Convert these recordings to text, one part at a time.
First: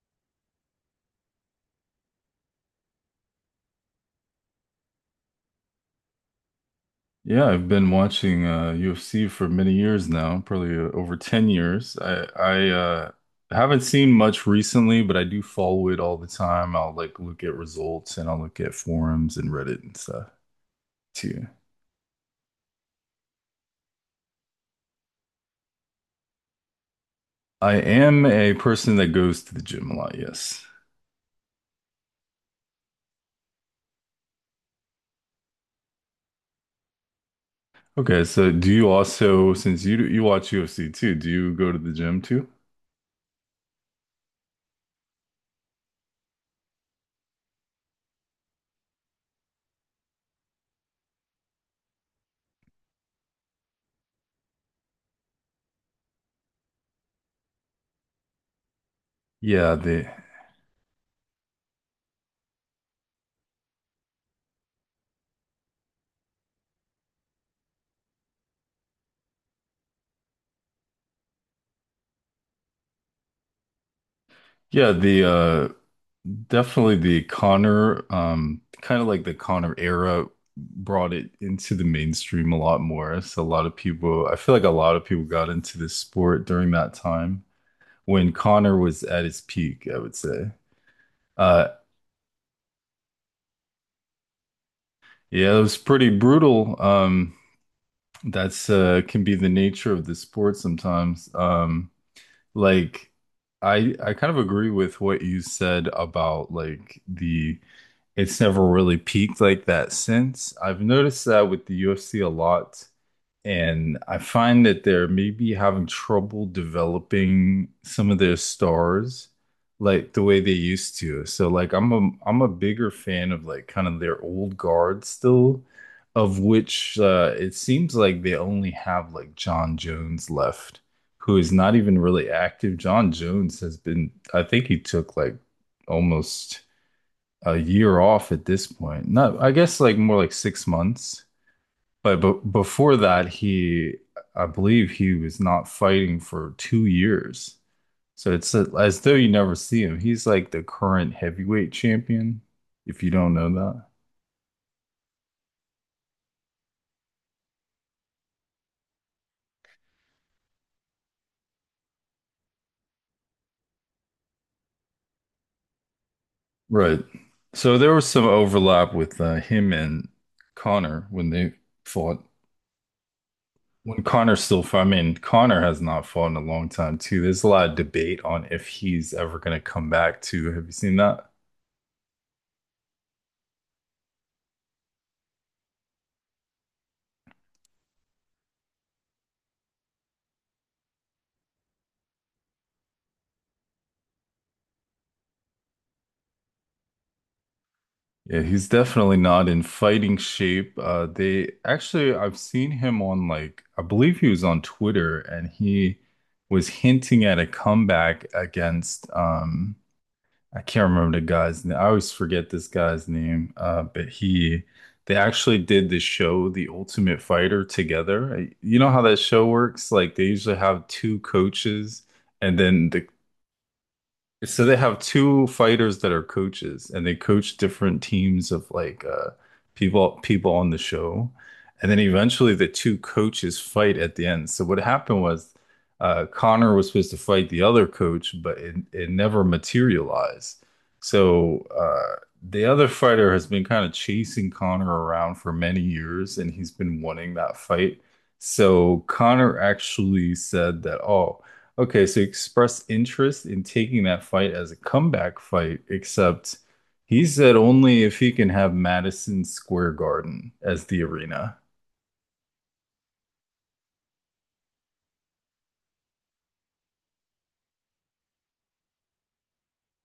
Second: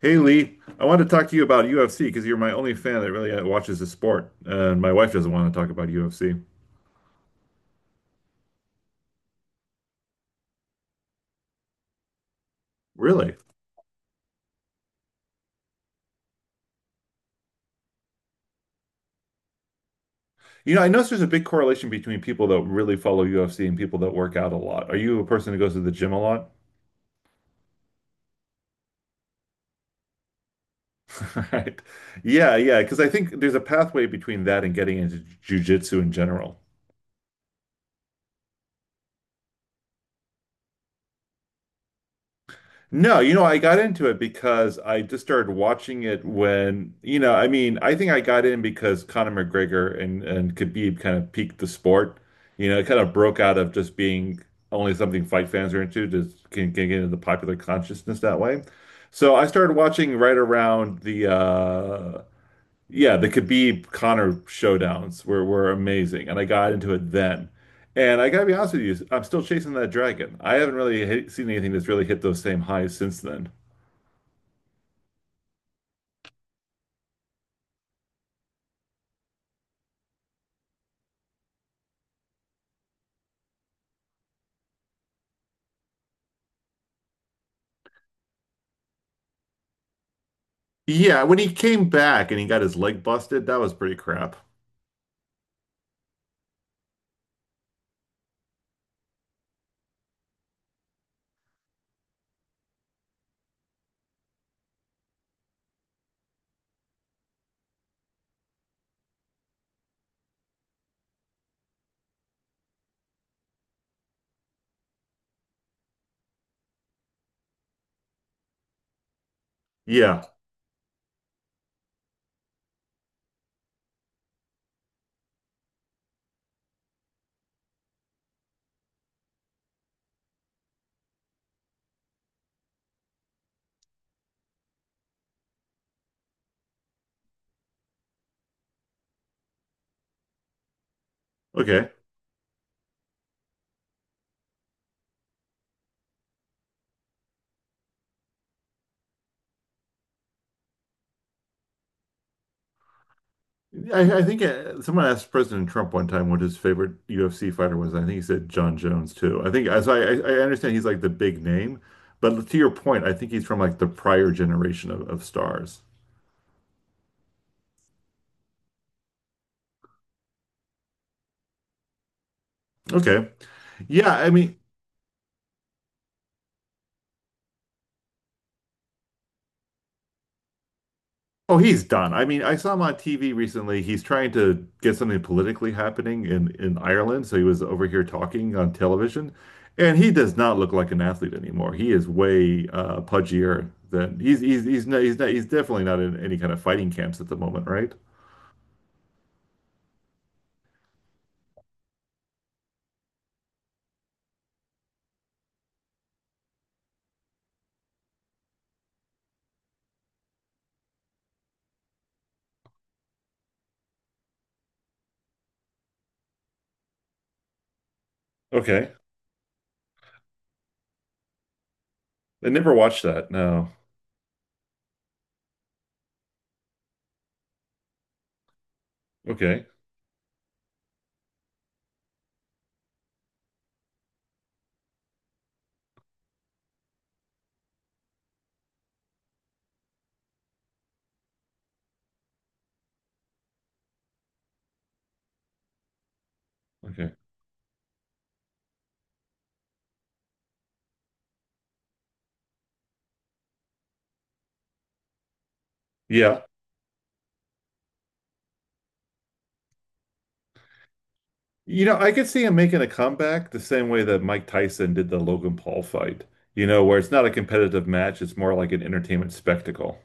Hey Lee, I want to talk to you about UFC because you're my only fan that really watches the sport, and my wife doesn't want to talk about UFC. Yeah, I've been watching UFC for many years now, probably over 10 years. I Really? Haven't seen much recently, but I do follow it all the time. I'll like look at results and I'll look at forums and Reddit and stuff You know, I notice there's a big too. correlation between people that really follow UFC and people that work out a lot. Are you a person who goes to the gym a lot? I am a person that goes to the gym a lot, yes. Right. Yeah, yeah, because I think there's a pathway between that and getting into jiu-jitsu in general. Okay, so do you also, since you watch UFC too, do you go to the gym too? No, you know, I got into it because I just started watching it when, I think I got in because Conor McGregor and Khabib kind of peaked the sport. You know, it kind of broke out of just being only something fight fans are into to can get into the popular consciousness that way. So I started Yeah, the watching right around the yeah, the Khabib Conor showdowns were amazing, and I got into it then. And I gotta be honest with you, I'm still chasing that dragon. I haven't really seen anything that's really hit those same highs since then. yeah, the Definitely the Connor, kind of like the Connor era brought it into the mainstream a lot more. So a lot of people, I feel like a lot of people got into this sport during that time when Connor was at his peak, I would say. Yeah, when he Uh, came back and he got his leg busted, that was pretty crap. yeah, it was pretty brutal. That's can be the nature of the sport sometimes. Like I kind of agree with what you said about like the it's never really peaked like that since. I've noticed that with the UFC a lot, and I find that they're maybe having trouble developing some of their stars like Yeah, the way they used to. So like I'm a bigger fan of like kind of their old guard still, of which it seems like they only have like John Jones left, who is not even really active. John Jones has been, I think he took like almost a year off at this point. Not, I guess like more like 6 months. okay. But before that, I believe he was not fighting for 2 years. So it's as though you never see him. He's like the current heavyweight champion, if you don't know that. I think someone asked President Trump one time what his favorite UFC fighter was, and I think he said John Jones too. I think as I understand he's like the big name, but to your point, I think he's from like the prior generation of stars. Right. So there was some overlap with him and Connor when they fought. Okay. When Yeah, I Connor mean, still fought, I mean, Connor has not fought in a long time too. There's a lot of debate on if he's ever going to come back too. Have you seen that? oh, he's done. I mean, I saw him on TV recently. He's trying to get something politically happening in Ireland, so he was over here talking on television, and he does not look like an athlete anymore. He is way pudgier than he's definitely not in any kind of fighting camps at the moment, right? Yeah, he's definitely not in fighting shape. I've seen him on like, I believe he was on Twitter and he was hinting at a comeback against, I can't remember the guy's name. I always forget this guy's name. They actually did the show, The Ultimate Fighter, together. You know Okay. how that show works? Like, they usually have two coaches I and never then watched the that. No. so they have two fighters that are coaches, and they coach different teams of like Okay. people on the show, and then eventually the two coaches fight at the end. So what happened was Connor was supposed to fight the other coach, but it never materialized. So the other fighter has been kind of chasing Connor around for many years, and he's been Okay. wanting that fight. So Connor actually said that, oh. Okay, so he expressed interest in taking that fight as a comeback fight, Yeah. except he said only if he can have Madison Square Garden as the arena. You know, I could see him making a comeback the same way that Mike Tyson did the Logan Paul fight, you know, where it's not a competitive match, it's more like an entertainment spectacle.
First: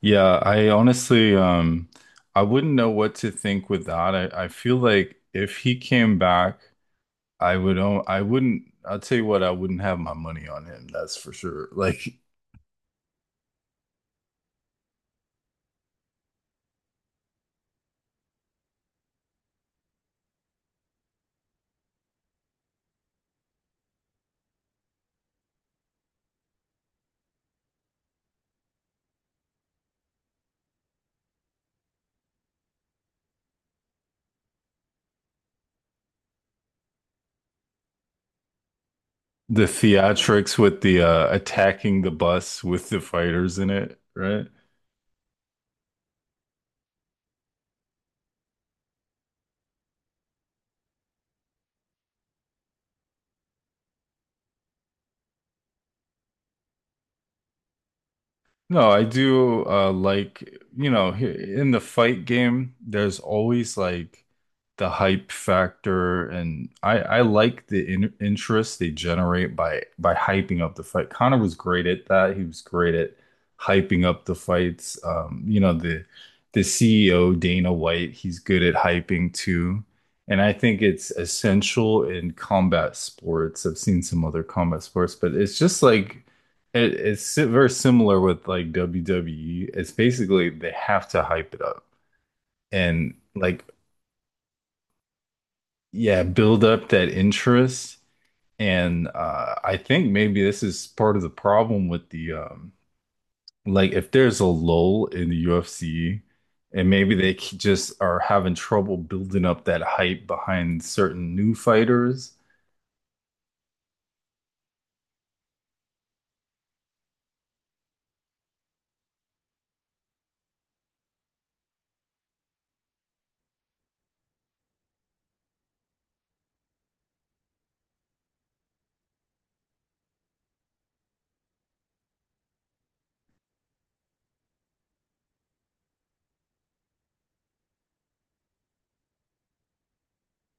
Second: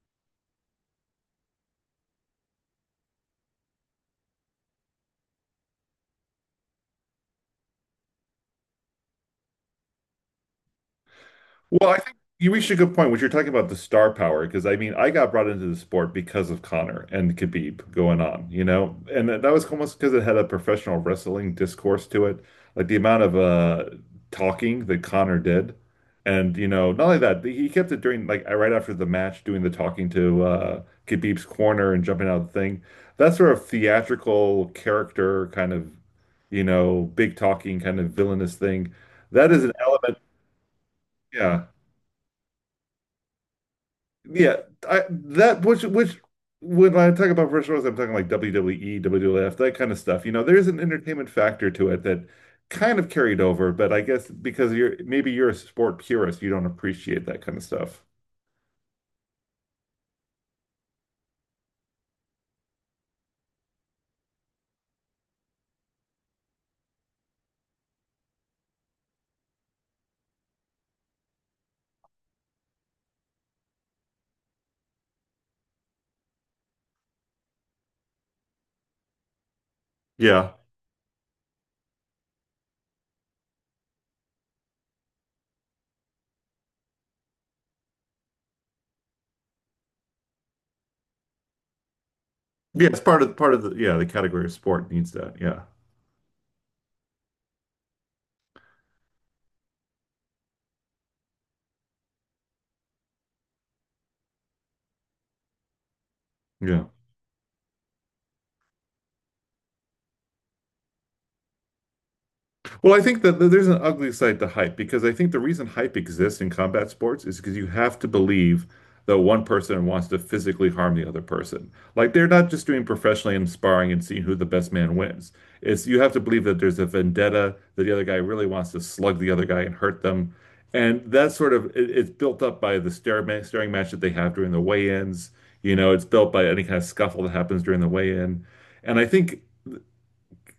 Yeah, I honestly, I wouldn't know what to think with that. I feel like if he came back, I would, o- I wouldn't, I'll tell you what, I wouldn't have my money on him, that's for sure. Well, I Like think you reached a good point when you're talking about the star power, because I mean, I got brought into the sport because of Connor and Khabib going on, you know, and that that was almost because it had a professional wrestling discourse to it, like the amount of talking that Connor did, and you know, not only that, he kept it during like right after the match, doing the talking to Khabib's corner and jumping out of the thing, that sort of theatrical character kind of, you know, big talking kind of villainous thing. That is the an element, theatrics with the yeah. attacking the bus with the fighters in it, right? Yeah, I that which when I talk about virtual wrestling, I'm talking like WWE, WWF, that kind of stuff. You know, there's an entertainment factor to it that kind of carried over, but I guess because you're maybe you're a sport purist, you don't appreciate that kind of stuff. No, I do like you know he- in the fight game there's always like the hype factor and I like the in interest they generate by hyping up the fight. Connor was great at that. He was great at hyping up the fights. You know the CEO Dana White, he's good at hyping too. And Yeah. I think it's essential in combat sports. I've seen some other combat sports, but it's just like very similar with like WWE. It's basically they have to hype it up Yeah, it's and part of like the yeah, the category of sport needs that. Yeah. yeah, build up that interest. And I think maybe this is part of the problem with the if there's a lull in the UFC, Yeah. and maybe they just are having trouble building up that hype behind certain new fighters. Well, I think that there's an ugly side to hype because I think the reason hype exists in combat sports is because you have to believe that one person wants to physically harm the other person. Like they're not just doing professionally and sparring and seeing who the best man wins. It's you have to believe that there's a vendetta, that the other guy really wants to slug the other guy and hurt them. And that's sort of it's built up by the staring match that they have during the weigh-ins. You know, it's built by any kind of scuffle that happens during the weigh-in. And I think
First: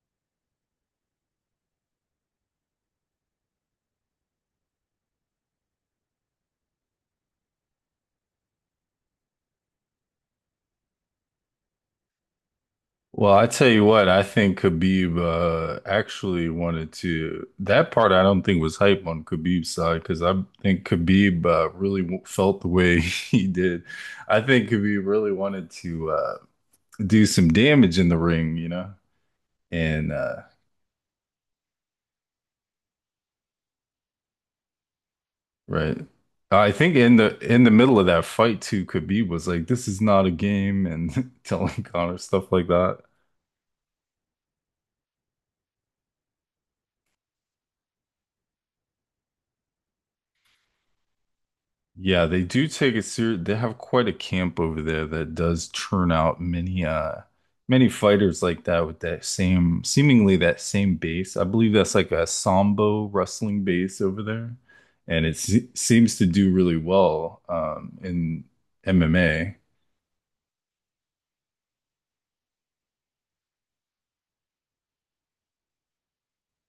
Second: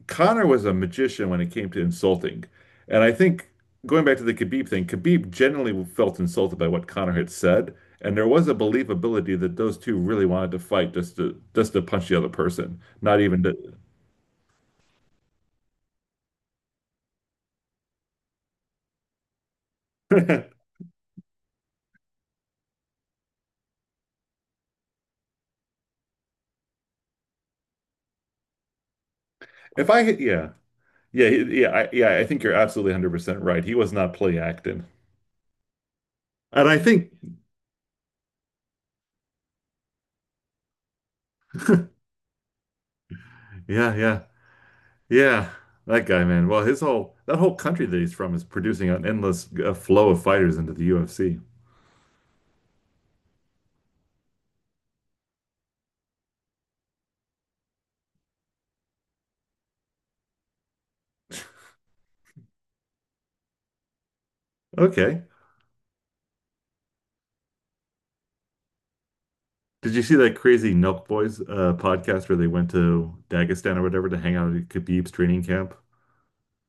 Connor was a magician when it came to insulting. And I think going back to the Khabib thing, Khabib generally felt insulted by what Connor had said. And there was a believability that those two really wanted to fight just to punch the other person, not Well, even I to. tell you what, I think Khabib actually wanted to. That part I don't think was hype on Khabib's side because I think Khabib really w felt the way he did. I think Khabib really wanted to do some damage in the ring, you know, If I and hit, yeah, yeah, yeah, I think you're absolutely 100% right. He was not play acting. right. And I I think think, in the middle of that fight too, Khabib was like, "This is not a game," and telling Connor stuff like that. yeah, yeah, yeah, that guy, man. Well, his whole that whole country that he's from is producing an endless flow of fighters into the UFC. Yeah, they do take it serious. They have quite a camp over there that does churn out many many fighters like that with that same seemingly that same base. I believe that's like a Sambo wrestling base over there, Okay. and it se seems to do really well in MMA. Did you see that crazy Nelk Boys podcast where they went to Dagestan or whatever to hang out at Khabib's training camp?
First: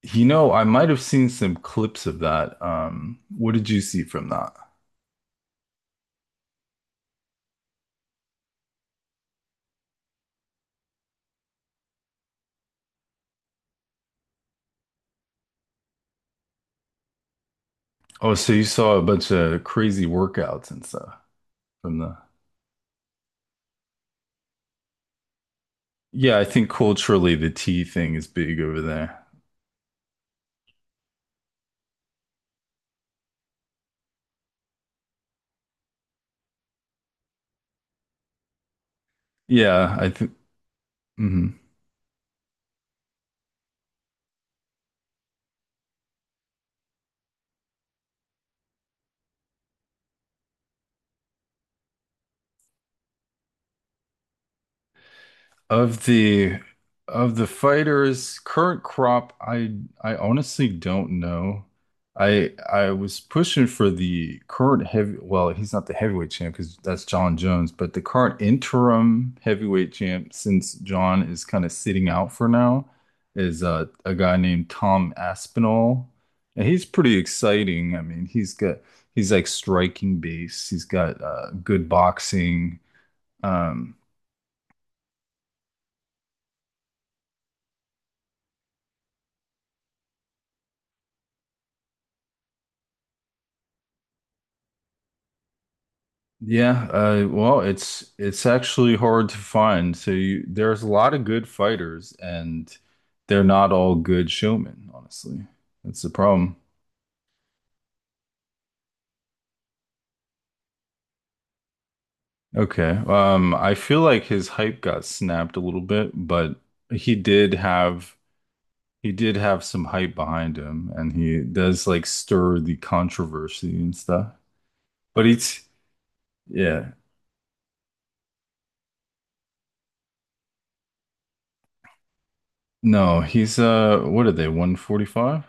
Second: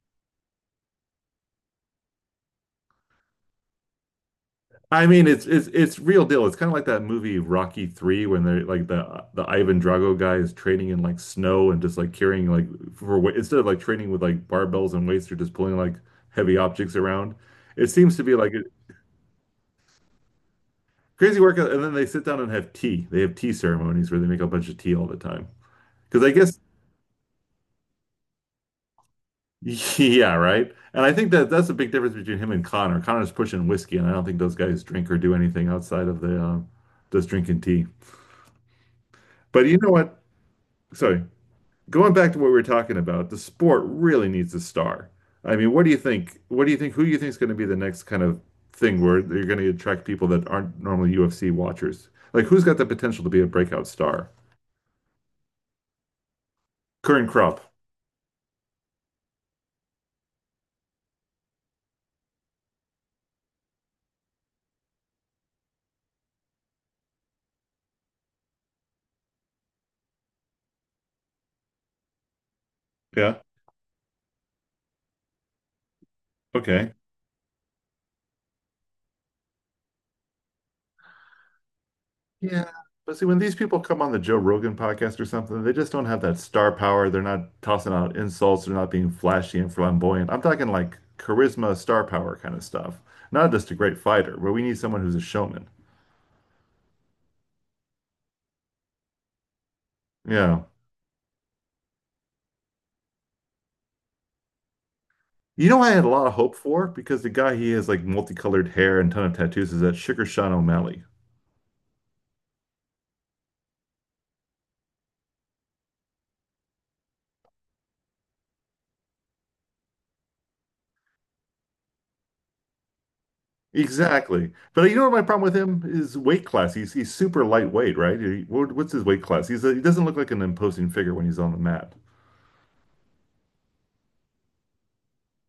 You know, I might have seen some clips of that. What did you see from that? I mean, it's real deal. It's kind of like that movie Rocky 3 when they're like the Ivan Drago guy is training in like snow and just like carrying like instead of like training with like barbells and weights, they're just pulling like heavy objects around. It seems to be Oh, like so you a saw a bunch of crazy workouts and stuff crazy workout, and then from they the sit down and have tea. They have tea ceremonies where they make a bunch of tea all the time. Because I yeah, I guess think culturally the tea thing is big over there. yeah, right. And I think that that's the big difference between him and Connor. Connor's pushing whiskey, and I don't think those guys drink or do anything outside of the just drinking tea. But you know Yeah, I what? think Sorry, mhm. going back to what we were talking about, the sport really needs a star. I mean, what do you think? What do you think? Who do you think is going to be the next kind of thing where you're going to attract people that aren't normally UFC watchers? Like, who's got the potential to be a breakout star? of the Current of the crop. fighters current crop, I honestly don't know. I was pushing for the current heavy. Well, he's not the heavyweight champ because that's John Jones, but the current interim heavyweight champ, since John is kind of sitting out for now, Yeah. is a guy named Tom Aspinall, and he's Okay. pretty exciting. I mean, he's like striking base. He's got good Yeah. boxing. But see, when these people Um, come on the Joe Rogan podcast or something, they just don't have that star power. They're not tossing out insults. They're not being flashy and flamboyant. I'm talking like charisma, star power kind of stuff. Not just a great fighter, but we need someone who's a showman. Yeah, well, it's actually hard to find. So Yeah. there's a lot of good fighters, and they're not all good showmen, honestly. You know, I That's had a the lot of hope problem. for because the guy he has like multicolored hair and ton of tattoos is that Sugar Sean O'Malley. Okay, I feel like his hype got snapped a little bit, but he did have he did have some hype behind him, and he does like stir the controversy and stuff. Exactly. But you know what my But problem with he's him is weight class. yeah, He's super lightweight, right? What's his weight class? He doesn't look like an imposing figure when he's on the mat. no, he's what are they, 145?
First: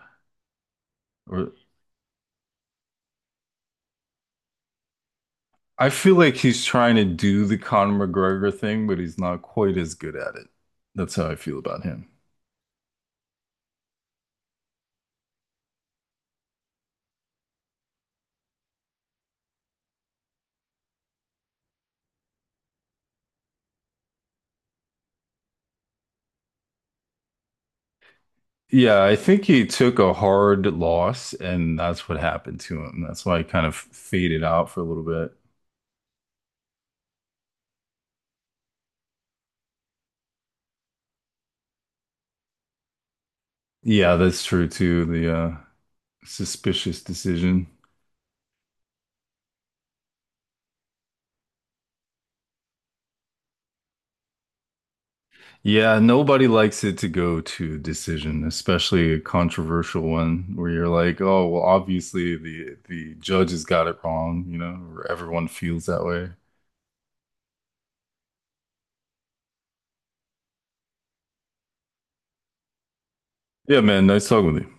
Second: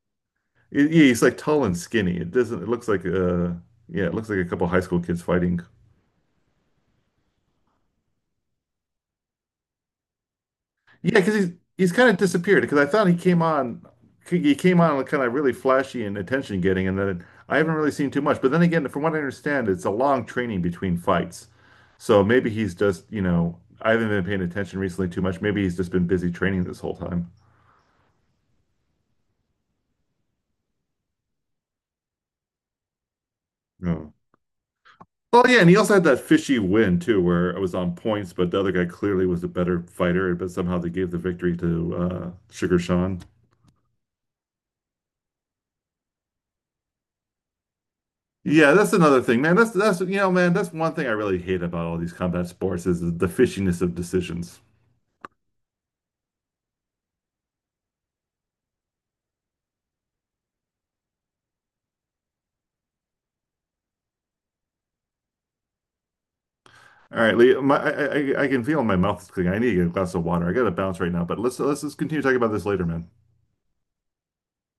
It- yeah, he's like Or tall and skinny. It doesn't. It looks like yeah, it looks like a couple high school kids fighting. I feel like he's trying to do the Conor McGregor thing, but he's not quite as good at it. That's Yeah, how because I feel about he's kind him. of disappeared. Because I thought he came on kind of really flashy and attention getting, and then I haven't really seen too much. But then again, from what I understand, it's a long training between fights, so maybe he's just you know I haven't been paying attention recently too much. Maybe he's just been busy training this whole time. Yeah, I think he took a hard loss, and that's what happened to him. That's why he kind of Yeah. faded out for a little bit. Well, yeah, and he also had that fishy win too, where it was on points, but the other guy clearly was a better fighter, but somehow they gave the victory to Sugar Sean. Yeah, that's true too. The suspicious decision. Yeah, that's another thing, man. That's one thing I really hate about all these combat sports is the fishiness of decisions. Yeah, nobody likes it to go to decision, especially a controversial one where you're like, oh, well, obviously the judges got it wrong, you know, or everyone feels that way. All right, Lee, my, I can feel my mouth is clicking. I need to get a glass of water. I got to bounce right now, but let's just continue talking about this later, man. Yeah, man, nice talking with you.